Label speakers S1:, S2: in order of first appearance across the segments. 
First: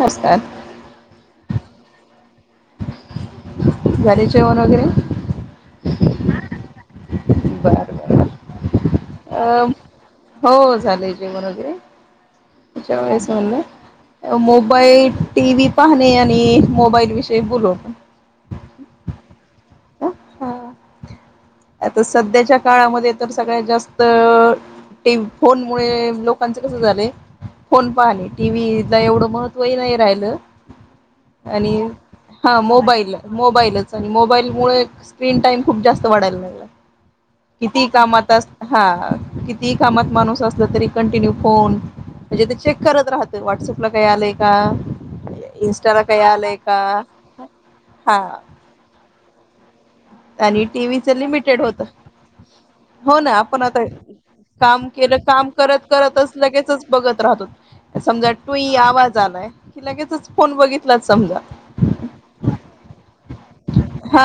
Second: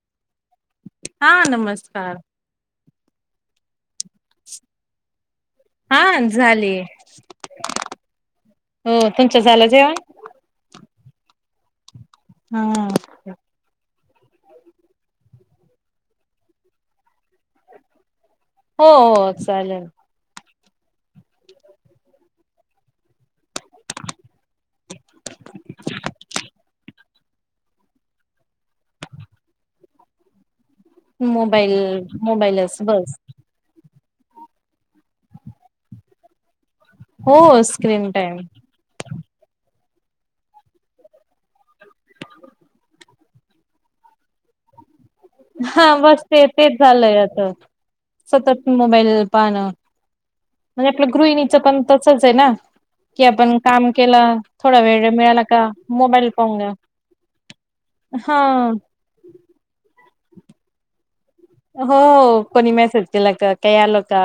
S1: हसतात
S2: हा नमस्कार
S1: झाले जेवण वगैरे?
S2: हां झाले.
S1: बरं अं
S2: जेवण
S1: हो झालंय जेवण वगैरे
S2: हा
S1: त्याच्या वेळेस म्हणलं मोबाईल टीव्ही पाहणे आणि मोबाईल विषयी बोलू आपण.
S2: हो हो चालेल.
S1: हा आता सध्याच्या काळामध्ये तर सगळ्यात जास्त ते फोन मुळे लोकांचं कसं झालंय. फोन पाहणे टीव्हीला एवढं महत्वही नाही राहिलं.
S2: मोबाईल
S1: आणि हा
S2: मोबाईलच
S1: मोबाईल
S2: बस
S1: मोबा पहिलाच मोबाईल मूळ स्क्रीन टाइम खूप जास्त वाढायला लागला.
S2: हो
S1: कितीही
S2: स्क्रीन
S1: कामात
S2: टाइम
S1: हा कितीही कामात माणूस असला तरी कंटिन्यू फोन म्हणजे ते चेक करत राहतो. व्हॉट्सअपला काही आलंय का?
S2: हा
S1: इन्स्टाला काही
S2: बस ते
S1: आलंय
S2: तेच
S1: का
S2: झालंय आता!
S1: हा
S2: सतत मोबाईल पाहान!
S1: आणि
S2: म्हणजे
S1: टीव्हीच
S2: आपलं गृहिणीचं,
S1: लिमिटेड होत
S2: पण तसच आहे ना?
S1: हो
S2: कि
S1: ना
S2: आपण
S1: आता
S2: काम केलं थोडा
S1: काम
S2: वेळ
S1: केलं
S2: मिळाला
S1: काम
S2: का?
S1: करत
S2: मोबाईल
S1: करतच
S2: पाहून घ्या!
S1: लगेचच बघत राहतो समजा
S2: हा
S1: तुई आवाज आलाय की, लगेचच फोन बघितलाच समजा!
S2: हो कोणी मेसेज केला का? काय आल का?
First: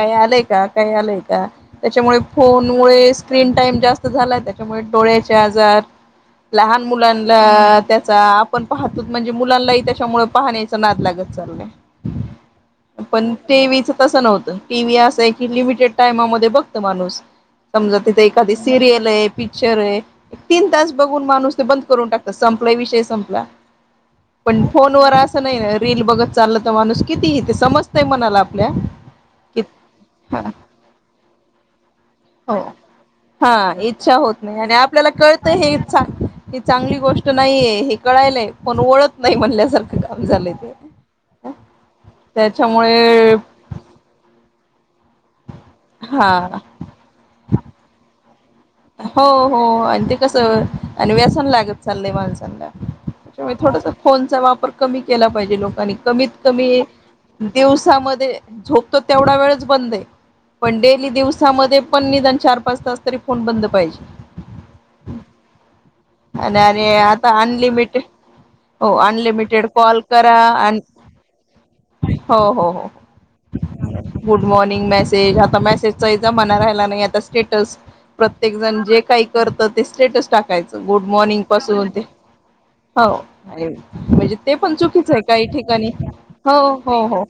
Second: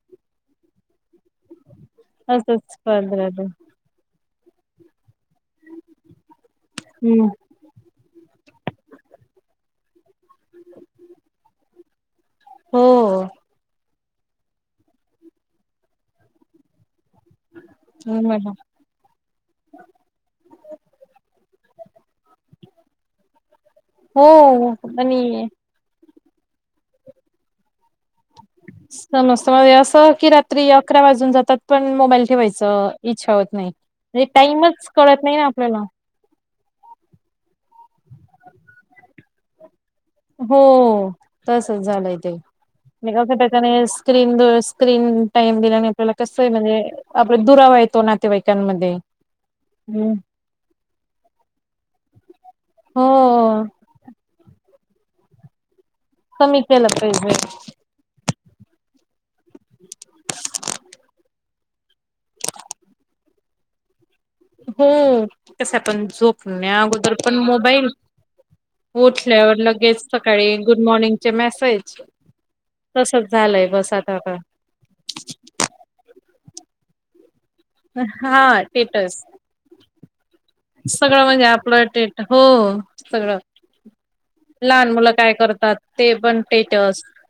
S1: काही आलाय का काही आलाय का? त्याच्यामुळे
S2: असंच
S1: फोनमुळे स्क्रीन
S2: हम्म
S1: टाईम टाइम जास्त झालाय, त्याच्यामुळे डोळ्याचे आजार, लहान मुलांला आपण पाहतोत म्हणजे मुलांनाही, त्याच्यामुळे पाहण्याचा नाद लागत चाललाय
S2: हो
S1: पण टीवीचं तसं नव्हतं! टीव्ही असं आहे की, लिमिटेड टायमामध्ये बघतं! माणूस समजा, तिथे
S2: मॅडम
S1: एखादी सिरियलये! पिक्चरये तीन तास बघून, माणूस ते बंद करून, टाकतात संपला विषय संपला. पण
S2: हो
S1: फोनवर
S2: आणि
S1: असं नाही ना! रील बघत चाललं तर, माणूस कितीही तेे समजतय मनाला आपल्या?
S2: समजत
S1: कि
S2: म्हज असं की, रात्री अकरा वाजून जातात. पण मोबाईल
S1: हो
S2: ठेवायचं इच्छा होत नाही.
S1: हा इच्छा
S2: म्हणजे
S1: होत नाही आणि
S2: टाइमच
S1: आपल्याला
S2: कळत नाही ना
S1: कळतं हे
S2: आपल्याला.
S1: चा ही चांगली गोष्ट नाहीये हे कळायलाय, पण वळत नाही म्हणल्यासारखं. काम झालंय
S2: हो
S1: ते.
S2: तसच झालंय, ते मी क!
S1: त्याच्यामुळे
S2: [unintelligible] स्क्रीन स्क्रीन टाइम दिल्याने आपल्याला
S1: हा
S2: कसं आहे, म्हणजे आपला दुरावा येतो नातेवाईकांमध्ये.
S1: हो! हो! आणि
S2: हम्म.
S1: ते कस! आणि व्यसन लागत चाललंय माणसांचं!
S2: हो
S1: त्याच्या मूळ थोडासा! फोनचा वापर कमी केला पाहिजे लोकांनी, कमीत, कमी
S2: केलं पाहिजे
S1: दिवसामध्ये झोपतो तेवढा वेळच बंद आहे. पण डेली, दिवसामध्ये पण निदान चार पाच तास तरी कोन बंद पाहिजे.
S2: हम्मः! कस पण
S1: आणि
S2: झोपण्या
S1: आणि
S2: अगोदर पण
S1: आता
S2: मोबाईल!
S1: अनलिमिटेड हो
S2: उठल्यावर
S1: अनलिमिटेड
S2: लगेच
S1: कॉल करा
S2: सकाळी, गुड
S1: आणि
S2: मॉर्निंगचे मेसेज!.
S1: हो! हो! हो!
S2: तसच झालंय बस आता का.
S1: गुड मॉर्निंग मेसेज आता मेसेज! चा ही जमाणा राहिला नाही आता स्टेटस! प्रत्येक
S2: हा
S1: जण जे
S2: स्टेटस
S1: काही करत, ते स्टेटस टाकायचं. गुड
S2: सगळं
S1: मॉर्निंग
S2: म्हणजे आपलं
S1: पासून ते
S2: टेट हो
S1: हो
S2: सगळं
S1: म्हणजे ते पण
S2: लहान
S1: चुकीच
S2: मुलं
S1: आहे,
S2: काय
S1: काही
S2: करतात
S1: ठिकाणी
S2: ते पण
S1: हो,
S2: टेटस
S1: हो! हो!.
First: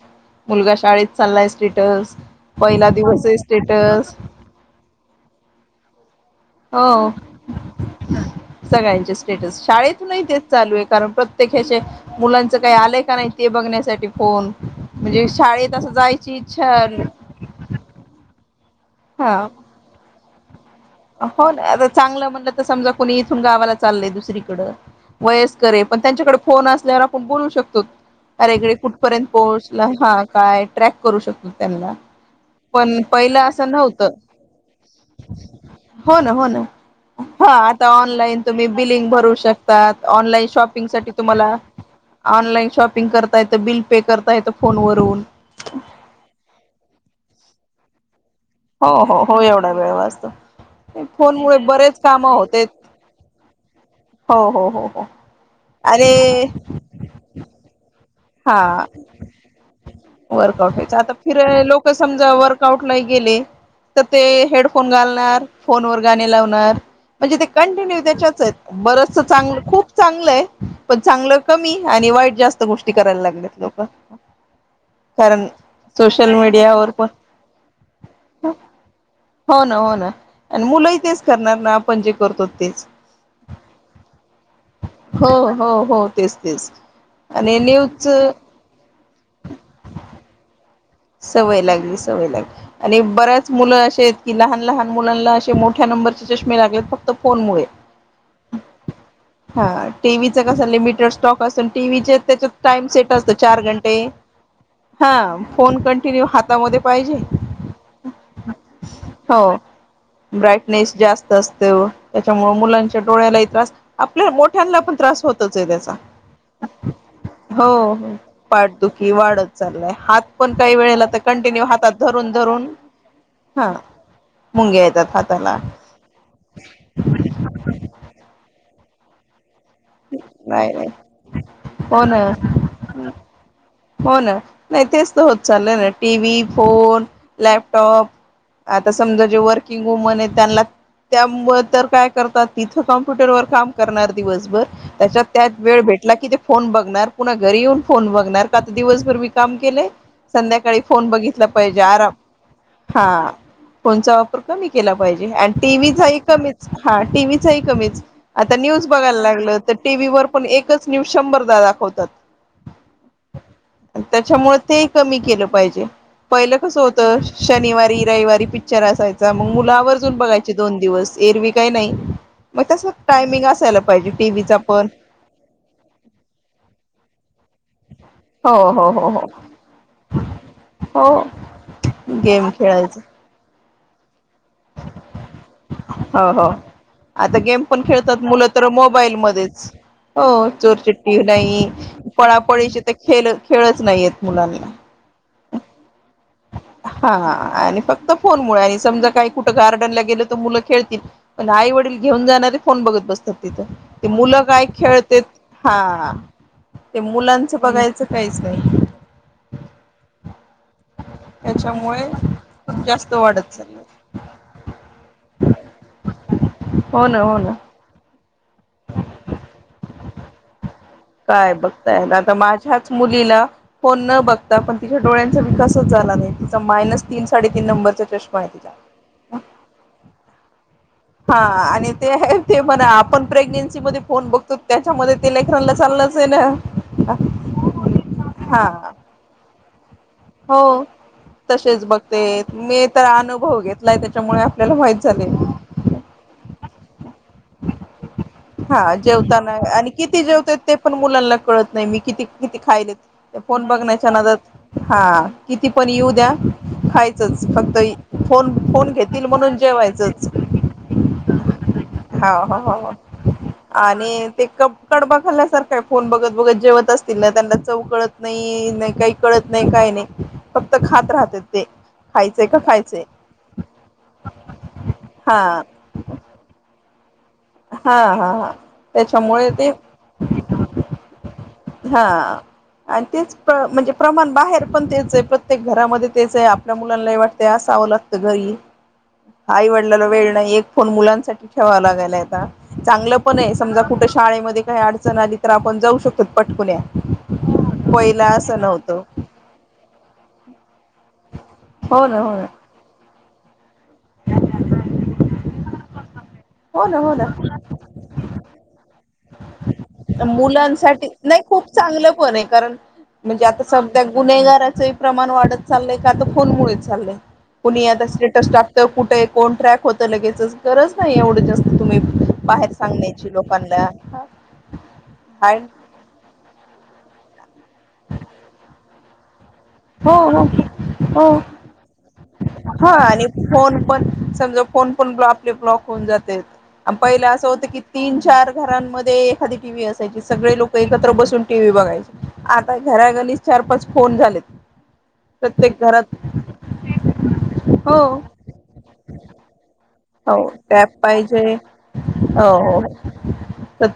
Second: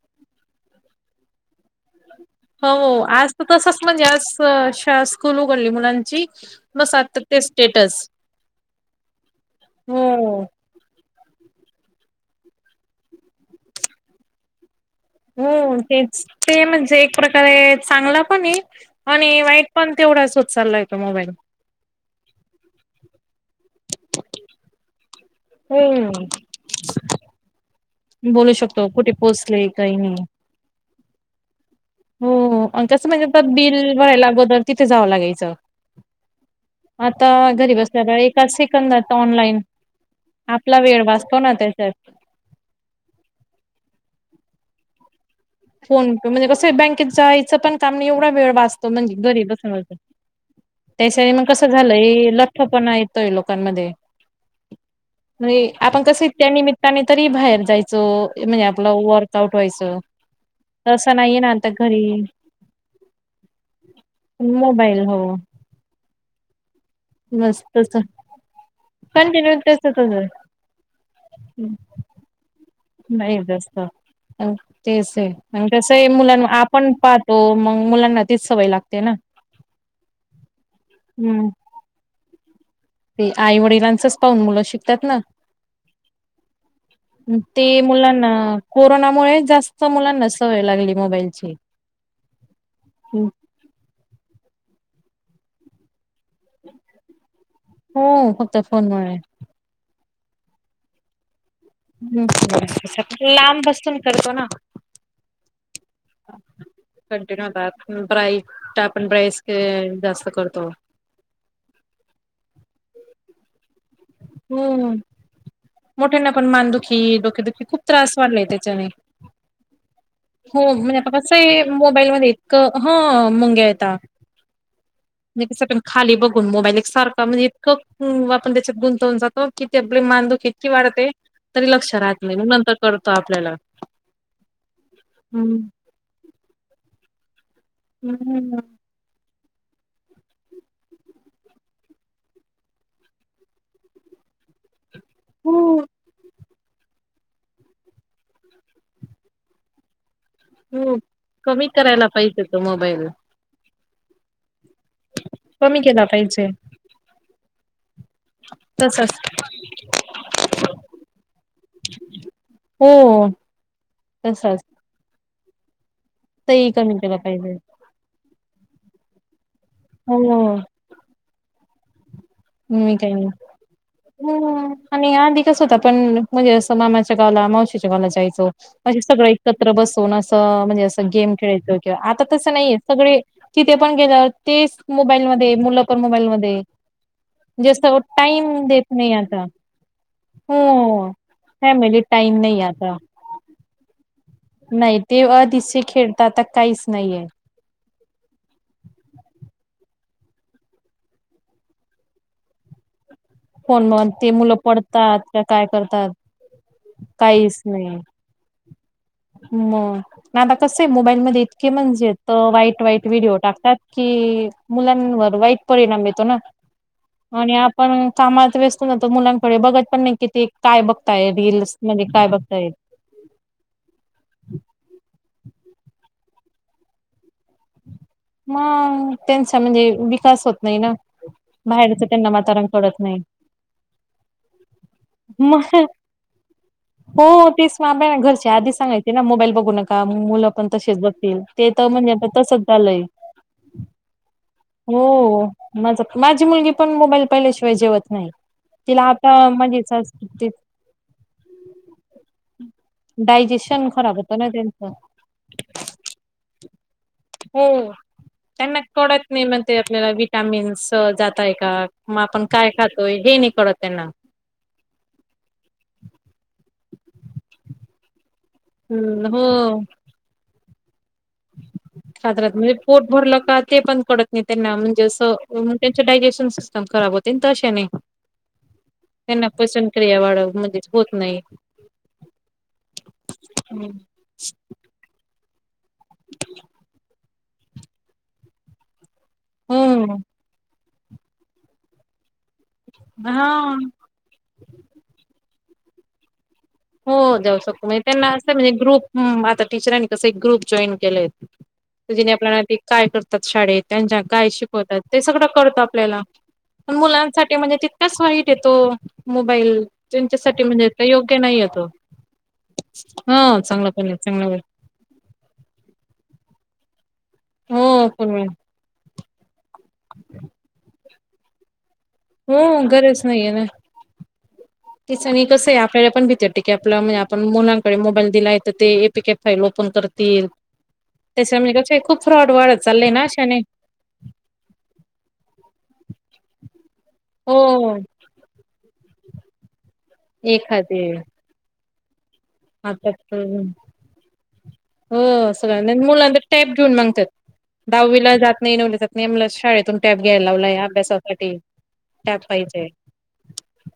S1: मुलगा शाळेत चाललाय स्टेटस!. पहिला दिवस आहे स्टेटस!.
S2: स शा शाळा स्कूल उघडली मुलांची! बस
S1: हो!
S2: आता ते स्टेटस
S1: सगळ्यांचे स्टेटस शाळेतूनही
S2: हो
S1: तेच, चालू आहे. कारण प्र ते कसे मुलांच काही, आलंय का नाही ते? बघण्यासाठी फोन? म्हणजे शाळेत असं! जायची इच्छा! !
S2: तय चांगला पण आहे आणि, वाईट पण तेवढाच होत चाललाय. तो मोबाईल
S1: आप आता चांगलं म्हणलं तर समजा, कुणी इथून! गावाला चाललंय दुसरीकडं!. वयस्करे
S2: हो
S1: पण त्यांच्याकडे फोन असल्यावर आपण, बोलू शकतो!.
S2: बोलू
S1: अरे काई
S2: शकतो कुठे
S1: कुठपर्यंत
S2: पोहोचले
S1: पोहोचला,
S2: काही
S1: हा!
S2: नाही
S1: काय ट्रॅक करू शकलो त्यांना?.
S2: हो! आणि
S1: पण
S2: तसं म्हणजे
S1: पहिलं
S2: परत
S1: असं
S2: बिल
S1: नव्हतं
S2: भरायला, अगोदर तिथे जावं लागायचं.
S1: हो ना! हो ना!.
S2: आता
S1: हा
S2: घरी
S1: आता
S2: बसल्या
S1: ऑनलाईन
S2: एका
S1: तुम्ही, बिलिंग
S2: सेकंदात
S1: भरू
S2: ऑनलाईन
S1: शकतात. ऑनलाईन
S2: आपला
S1: शॉपिंग
S2: वेळ
S1: साठी
S2: वाचतो ना
S1: तुम्हाला
S2: त्याच्या
S1: ऑनलाईन शॉपिंग करता येतं. बिल पे करता येतं! फोनवरून.
S2: फोन पे म्हणजे कसं बँकेत जायचं पण काम नाही, एवढा वेळ वाचतो,
S1: हो
S2: म्हणजे
S1: हो हो
S2: घरी
S1: एवढा
S2: बसुन
S1: वेळ
S2: बसुन!.
S1: वाचतो
S2: त्याच्या हेयानं
S1: फोनमुळे
S2: कसं
S1: बरेच काम
S2: झालंय! लठ्ठ
S1: होते
S2: पणा येतोय, लोकांमध्ये!.
S1: हो हो हो हो
S2: नये आपण
S1: अरे
S2: कस त्या निमित त्या निमित्तानी तरी बाहेर जायचो. म्हणजे
S1: हा
S2: आपला वर्कआउट व्हायचं.
S1: वर्कआउट व्हायचं. आता
S2: तसं नाहीये ना
S1: फिरायला
S2: आता
S1: लोक
S2: घरी
S1: समजा वर्कआउटला नाही गेले - तर ते हेडफोन
S2: मोबाईल हो
S1: घालणार. फोनवर गाणी लावणार. म्हणजे ते
S2: मस्त
S1: कंटिन्यू त्याच्याच आहेत. बरचस
S2: कंटिन्यू
S1: चांगल. खूप
S2: त्याचच
S1: चांगलं आहे. पण चांगलं कमी आणि वाईट जास्त गोष्ट - -ष्टी करायला लागलेत लोक.
S2: अं. तेच आहे.
S1: कारण
S2: म कसंय
S1: सोशल
S2: मुलां
S1: मीडियावर
S2: आपण
S1: पण
S2: पाहतो मग मुलांना तीच सवय लागते ना?
S1: हो ना. हो ना. आणि मुलंही तेच
S2: हम्म
S1: करणार ना आपण जे करतो तेच.
S2: ते आई वडिलांचच पाहून मुलं शिकतात ना?
S1: हो हो हो तेच तेच आणि
S2: ते
S1: न्यूज
S2: मुलांना कोरोनामुळे जास्त मुलांना सवय लागली मोबाईलची.
S1: सवय लागली सवय लागली. आणि बऱ्याच मुलं असे आहेत की लहान लहान मुलांना असे मोठ्या नंबर- चे चष्मे लागलेयत फक्त फोन मुळे.
S2: हो फक्त फोनमुळे.
S1: हां. टीव्हीच कस लिमिटेड स्टॉक असेल - टीव्हीचे त्याच्यात टाइम सेट असतो चार
S2: लांब बसून
S1: घंटे.
S2: करतो ना
S1: हा. फोन कंटिन्यू हातामध्ये पाहिजे.
S2: कंटिन्यू आता ब्राईट आपण
S1: हो
S2: ब्राईस जास्त करतो.
S1: ब्राईटनेस - जास्त असतो. त्याच्यामुळ मुलांच्या डोळ्यालाही त्रास- आपल्या मोठ्यांना पण
S2: हम्म
S1: त्रास होतच आहे त्याचा.
S2: मोठ्यांना पण मानदुखी डोकेदुखी खूप
S1: हो
S2: त्रास वाढलाय
S1: पाठ
S2: त्याच्याने.
S1: दुख - खी वाढत चाललय. हात- पण
S2: हो
S1: काही
S2: म्हणजे
S1: वेळेला
S2: आता
S1: ते
S2: कसं आहे
S1: कंटिन्यू हातात
S2: मोबाईल मध्ये
S1: धरून धरून,
S2: इतकं ह मुंग्या
S1: हा.
S2: येता.
S1: मुंग्या येतात
S2: म्हणजे
S1: हाताला.
S2: कसं पण खाली बघून मोबाईल एक सारखा म्हणजे इतकं आपण त्याच्यात गुंतवून जातो. कि ते आपली मानदुखी इतकी
S1: नाही नाही
S2: वाढते तरी लक्ष
S1: हो
S2: राहत
S1: ना
S2: नाही. मग नंतर कळत आपल्याला.
S1: हो ना. नाही तेच तर होत
S2: हम्म.
S1: चाललं ना. टी व्ही, फोन लॅपटॉप
S2: हम्म
S1: आ- समजा जे वर्किंग वुमन आहे त्यांना- त्यामुळं तर काय करतात? तिथं कम्प्युटर वर काम करणार दिवसभर- त्याच्यात त्यात वेळ
S2: खूप
S1: भेटला की ते फोन बघणार. पुन्हा घरी येऊन फोन बघणार. आता दिवसभर मी काम केलंय. संध्याकाळी
S2: खूप
S1: फोन बघितला
S2: कमी
S1: पाहिजे.
S2: करायला
S1: आराम.
S2: पाहिजे तो मोबाईल.
S1: हा. फोनचा वापर कमी केला पाहिजे. आणि
S2: कमी केला
S1: टीव्हीचाही
S2: पाहिजे
S1: कमीच. हा. टीव्हीचाही कमीच. आता न्यूज
S2: तसच
S1: बघायला लागलो तर टीव्ही वर पण एकच न्यूज शंभरदा दाखवतात.
S2: हो.
S1: त्याच्यामुळे
S2: तसच
S1: तेही कमी केलं पाहिजे. पहिलं
S2: तेही
S1: कसं
S2: कमी केला
S1: होतं?
S2: पाहिजे.
S1: शनिवारी रविवारी पिक्चर असायचा. मग मुल- वर्जून
S2: हो
S1: बघायचे दोन दिवस. एरवी काही नाही. मग तसच
S2: मी काही नाही.
S1: टायमिंग असायला पाहिजे. टी व्हीचा पण.
S2: स्वतः पण म्हणजे असं मामाच्या गावाला मावशीच्या गावाला जाईल. हो. म्हणजे सगळं एकत्र बसून असं म्हणजे असं गेम
S1: हो
S2: खेळायच किंवा आता
S1: गेम
S2: तसं नाहीये
S1: खेळायच
S2: सगळे- तिथे पण गेल्यावर, तेच मोबाईलमध्ये मुलं पण
S1: हो हो
S2: मोबाईलमध्ये.
S1: आता गेम पण
S2: जास्त
S1: खेळतात मुलं
S2: टाइम
S1: तर
S2: देत नाही
S1: मोबाईल
S2: आता
S1: मध्येच. हो
S2: हो
S1: चोरचिट्टी नाही.
S2: फॅमिली टाइम नाही
S1: पळापळीचे तर
S2: आता
S1: खेल खेळच नाहीयेत मुलांना.
S2: नाही ते आधीचे खेळ तर आता. काहीच
S1: हां.
S2: नाहीये
S1: हां. आणि फक्त फोनमुळे आणि समजा काही कुठं गार्डनला गेल तर मुलं खेळतील- पण आई वडील घेऊन जाणारे फोन बघत बसतात. तिथ.
S2: फोन म
S1: ते मुलं काय
S2: पडतात
S1: खेळतेत,
S2: का काय करतात
S1: हां. ते मुलांचं
S2: काहीच
S1: बघायचं काय- स
S2: म. ना आता कसं आहे मोबाईल मध्ये इतके
S1: त्याच्यामुळे
S2: म्हणजे वाईट
S1: खूप
S2: वाईट
S1: जास्त
S2: व्हिडिओ
S1: वाढत
S2: टाकतात
S1: चाललं
S2: की मुलांवर वाईट परिणाम येतो ना.
S1: हो ना हो ना.
S2: पण कामात व्यस्त न तो मुलांकडे बघत पण नाही किती ते काय बघ
S1: काय बघतायेत, आता माझ्यात मुलीला फोन न बघता पण तिच्या डोळ्यांचा विकासच झाला नाही त मायनस तीन साडेतीन नंबरचा चस्
S2: मग त्यांचा म्हणजे विकास होत नाही ना.
S1: हा आणि
S2: बाहेरच
S1: ते
S2: त्यांना
S1: ते
S2: वातावरण
S1: म्हणा
S2: कळत नाही
S1: आपण प्रेग्नेन्सी मध्ये फोन बघतो त्याच्यामध्ये ते
S2: मग
S1: लेकरांना चाललंच आहे ना
S2: हो तेच मा [unintelligible] घरचे
S1: हा
S2: आधी सांगायची ना मोबाईल बघू नका. का मुलं
S1: हो
S2: पण तसेच बघतील ते
S1: तसेच
S2: तर म्हणजे
S1: बघते
S2: आ तसंच
S1: मी
S2: झालंय
S1: तर अनुभव गेत लाय त्याच्यामुळे आपल्याला माहित
S2: हो
S1: झाले
S2: हो माझ माझी मुलगी पण मोबाईल पहिल्याशिवाय जेवत नाही.
S1: हा
S2: तिला आता
S1: जेवतान, आणि किती
S2: म्हणजे
S1: जेवतत ते पण मुलांना कळत नाही मी किती किती खायले ते फोन
S2: डायजेशन
S1: बघण्याच्या
S2: खराब
S1: नादात,
S2: होतं ना त्यांचं
S1: हा किती पण येऊ द्या खायचच फक्त
S2: हो
S1: फोन
S2: त्यांना
S1: फोन
S2: कळत
S1: घेतील
S2: नाही
S1: म्हणून
S2: म्हण ते आपल्याला
S1: जेवायचंच
S2: विटामिन्स जातय का? मग
S1: हा
S2: आपण
S1: ह
S2: काय
S1: ह
S2: खातोय? हे नाही कळत त्यांना.
S1: आणि ते कप कडबा खाल्ल्यासारख हाय, फोन बघत बघत जेवत असतील ना त्यांना चव कळत नाही नाही काही
S2: हम्म हो
S1: कळत नाही काही नाही, फक्त खात राहत
S2: खादरक, म्हणजे पोट भरलं का ते पण पडत नाही त्यांना म्हणजे असं
S1: हा
S2: त्यांच डायजेशन सिस्टम खराब होते न तशा ने,
S1: हा हा हा
S2: त्यांना
S1: त्याच्यामुळे ते
S2: पचन क्रिया वाढव म्हणजेच होत नाही.
S1: हा, आणि तेच म्हणजे
S2: हम्म.
S1: प्रमाण बाहेर पण तेच आहे प्र प्रत्येक घरामध्ये तेच ये, आपल्या मुलांनाही वाटत असावं लागतं घरी. आाई वडलाला वेळ नाही एक फोन मुलांसाठी ठेवा लागायला आता चांगलं पण ये, समजा
S2: हा.
S1: कुठ शाळेमध्ये काही अडचण आली तर आपण जाऊ शकतो पटकुल्या.
S2: हो जाऊ शकतो, म्हणजे त्यांना असं म्हणजे ग्रुप आता टीचरांनी कसं एक ग्रुप जॉईन केलंय
S1: हो ना
S2: जिने
S1: हो ना
S2: आपल्याला ते काय करतात शाळेत, त्यांच्या काय शिकवतात ते सगळं करत आपल्याला
S1: हो
S2: पण
S1: ना हो ना
S2: मुलांसाठी म्हणजे तितकच सोई देतो मोबाईल तेच्यासाठी म्हणजे
S1: मुलांसाठी
S2: योग्य नाही
S1: खूप
S2: अत.
S1: चांगलं पण ये, कारण म्हणजे आता
S2: चांगला
S1: सध्या
S2: पण आहे चांगला वेळ
S1: गुन्हेगाराच प्रमाण वाढत चाललंय का तर फोनमुळेच चाललंय. कुणी आता
S2: हो पण वेळ
S1: स्टेटस टाकत, कुठे कोण ट्रॅक होत, लगेच गरज नाही एवढं जास्त तुम्ही बाहेर
S2: हम गरज
S1: सांगण्याची
S2: नाही ये ना,
S1: लोकांना
S2: तिच मी
S1: हाय
S2: कस ये आप त्याची पण भिती वाटती की आपला आपण मुलांकडे मोबाईल दिला ये तर ते A P K file open
S1: हो हो
S2: करतील,
S1: हो
S2: त्याच्या मुळेच खूप फ्रॉड वाढ
S1: हा
S2: चालय ना
S1: आणि
S2: अशाने.
S1: फोन पण समजा कोण पण आपले ब्लॉक होऊन जातेत, पहिला असं होतं की
S2: हो.
S1: तीन चार घरांमध्ये एखादी टीव्ही असायची सगळे लोक
S2: एखादे
S1: एकत्र बसून टीव्ही बघायचे. आता घरा गलीत चार पाच फोन झालेत.
S2: हो
S1: प्रत्येक घरात
S2: सगळं मुला टॅप घेऊन मंगतात,
S1: हो.
S2: दहावीला जात नाही नवविला जात नेमल शाळेतून टॅप
S1: हो
S2: घ्यायला लावलाय
S1: टॅब पाहिजे
S2: अभ्यासासाठी टॅप
S1: हो हो
S2: पाहिजे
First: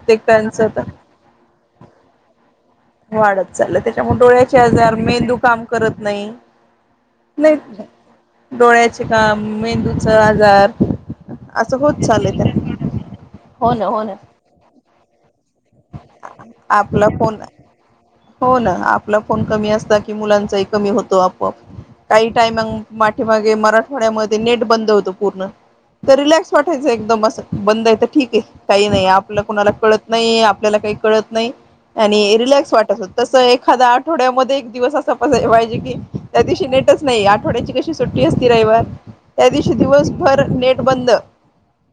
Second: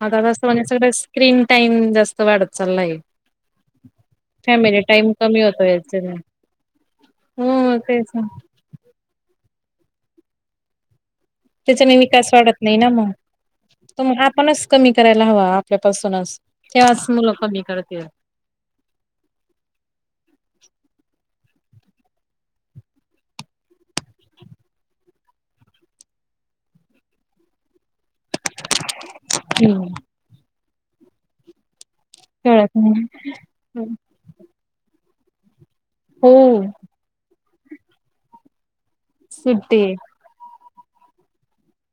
S2: आता जास्त म्हणजे
S1: तर
S2: सगळ स्क्रीन टाइम जास्त वाढत चालला ये.
S1: वाढत चाललं त्याच्यामुळे डोळ्याचे आजार मेंदू
S2: कमी
S1: काम करत नाही.
S2: हो हो
S1: नाही
S2: तेच ना
S1: डोळ्याचे काम मेंदूचा आजार. असं
S2: त्याचाने
S1: होत
S2: विकास
S1: चाललंय
S2: वाढत
S1: त्या
S2: नाही ना मग.
S1: हो ना हो ना.
S2: आपणच कमी करायला हवा आपल्यापासूनच. तेव्हाच
S1: आपला
S2: मुलं
S1: फोन
S2: कमी करतील.
S1: हो ना, आपला फोन कमी असला की मुलांचाही कमी होतो आपोआप. काही टायम पाठीेमागे मराठवाड्यामध्ये नेट बंद होत पूर्ण. रिलॅक्स वाटायचं एकदम अस बंद ये तर. ठीक आहे काही नाही आपलं कुणाला कळत नाही, आपल्याला काही कळत नाही आणि रिलॅक्स
S2: खेळत
S1: वाटत
S2: नाही
S1: होत. तसं एखादा आठवड्यामध्ये एक दिवस अस पाहिजे की
S2: हो
S1: त्या दिवशी नेट नाही. आठवड्याची कशी सुट्टी असती रविवार. त्या दिवशी
S2: सुट्टी
S1: दिवसभर नेट बंद.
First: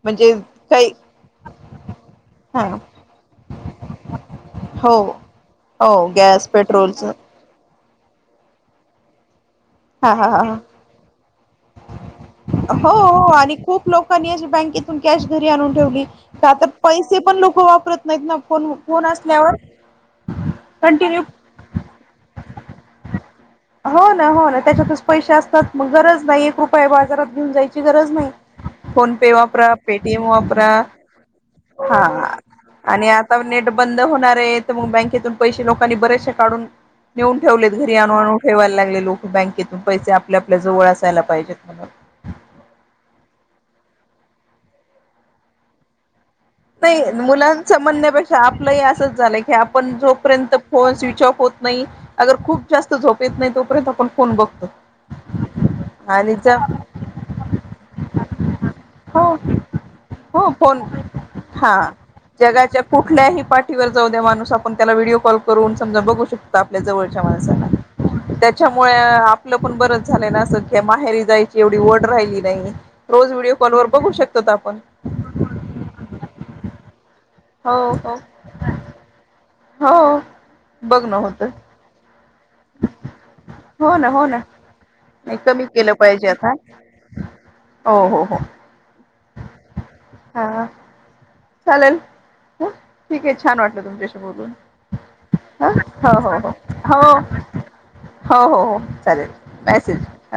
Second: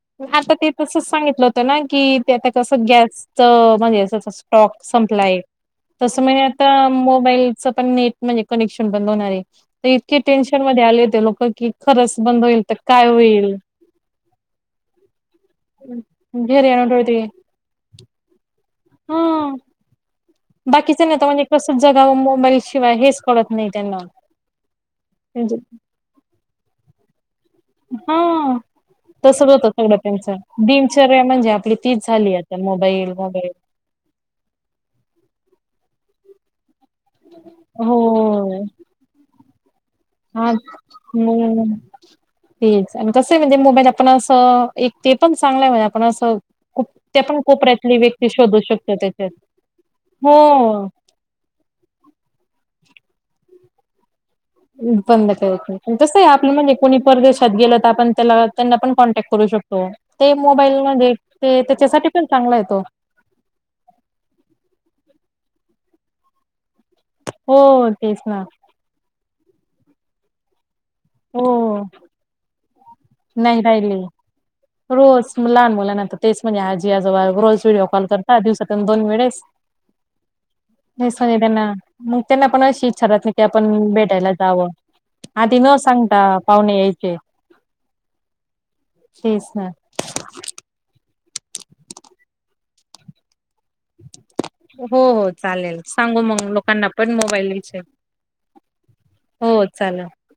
S1: म्हणजे
S2: आता ते
S1: काही
S2: तसच सांगितलं होतं ना कि ते आता
S1: हा
S2: कस गॅस च. म्हणजे स्टॉक
S1: हो
S2: संपलाय
S1: हो
S2: तस म्हणे
S1: गॅस
S2: आता
S1: पेट्रोलच
S2: मोबाईल पण नेट म्हणजे कनेक्शन बंद होणार. आहे तर
S1: हा
S2: इतके
S1: हा हा
S2: टेन्शन मध्ये आले होते लोक की खरंच बंद होईल तर
S1: हो
S2: काय
S1: हो
S2: होईल.
S1: आणि खूप लोकांनी अशे बँकेत कॅश घरी आणून ठेवली. आता
S2: घरी आणून
S1: पैसे
S2: ठेवते
S1: पण लोक वापरत नाहीत ना. फोन फोन असल्यावर.
S2: बाकीच्याना
S1: कंटिन्यू
S2: तर, म्हणजे कस जगाव मोबाईल शिवाय हेच कळत नाहीत.
S1: हो ना हो ना. त्याच्यातच पैसे असतात मग गरज नाही एक रुपयया बाजारात घेऊन जायची. ची गरज नाही.
S2: हा
S1: फोन पे
S2: तसच होतं
S1: वापरा
S2: सगळं
S1: पेटीएम
S2: त्यांचं
S1: वापरा
S2: दिनचर्या म्हणजे आपली
S1: हा
S2: तीच झाली आता
S1: आणि
S2: मोबाईल
S1: आता
S2: मोबाईल
S1: नेट बंद होणार आहेत. मग, बँकेतून पैसे लोकांनी बरेचसे काढून नेऊन ठेवलेत घरी
S2: हो
S1: आणू अ आणू. बँकेतून पैसे आपल्या
S2: हा
S1: आपल्या जवळ असायला पाहिजेत.
S2: मग तेच आणि कस म्हणजे मोबाईल आपण असं एक ते पण चांगलंय म्हणजे आपण असं खूप
S1: नाही
S2: ते पण
S1: मुलांच
S2: कोपऱ्यातली व्यक्ती
S1: म्हणण्यापेक्षा
S2: शोधू
S1: आपलंही
S2: शकतो
S1: असंच
S2: त्याच्यात.
S1: झालंय की आपण जोपर्यंत
S2: हो.
S1: फोन स्विच ऑफ होत नाही. आगर खूप जास्त झोपेत येत नाही तोपर्यंत आपण फोन बघ
S2: बंद करायच. कस आपलं म्हणजे कोणी परदेशात गेलो तर आपण त्याला त्यांना
S1: हो
S2: कॉन्टॅक्ट करू शकतो. ते
S1: हो
S2: मोबाईल
S1: फोन
S2: मध्ये
S1: हा
S2: त्याच्यासाठी पण चांगला ये तो
S1: जगाच्या कुठल्याही पाठीवर जाऊ द्या माणूस आपण त्याला व्हिडिओ कॉल करून समजा बघू शकता आपल्या जवळ
S2: हो तेच ना.
S1: त्याच्या मू होय, आपलं पण बरंच झालंय ना अस. माहेरी जायची एवढी
S2: हो
S1: ओढ राहिली नाही. रोज
S2: नाही
S1: वर
S2: राहिले.
S1: बघू शकतो आपण.
S2: रोज लहान मुलाना तर तेच म्हणजे आजी आजोबा रोज
S1: हो
S2: व्हिडिओ कॉल
S1: हो
S2: करता दिवसातून दोन वेळेस.
S1: हो
S2: [unintelligible]
S1: बघ न होत
S2: त्यां ना मग त्यांना पण अशी इच्छा रहात नाही की आपण
S1: हो ना हो
S2: भेटायला
S1: ना
S2: जावं.
S1: नाही
S2: आधी
S1: कमी
S2: न
S1: केलं पाहिजे आता
S2: पाहुणे यायचे.
S1: हो हो हो
S2: तेच ना.
S1: हा चालेल ठीक आहे छान वाटलं तुमच्याशी बोलून
S2: हो हो
S1: ह
S2: चालेल
S1: हो
S2: सांगू
S1: हो
S2: मग
S1: हो
S2: लोकांना पण
S1: हो हो
S2: मोबाईल विषयी
S1: हो हो चालेल
S2: हो चालेल.
S1: मेसेज ह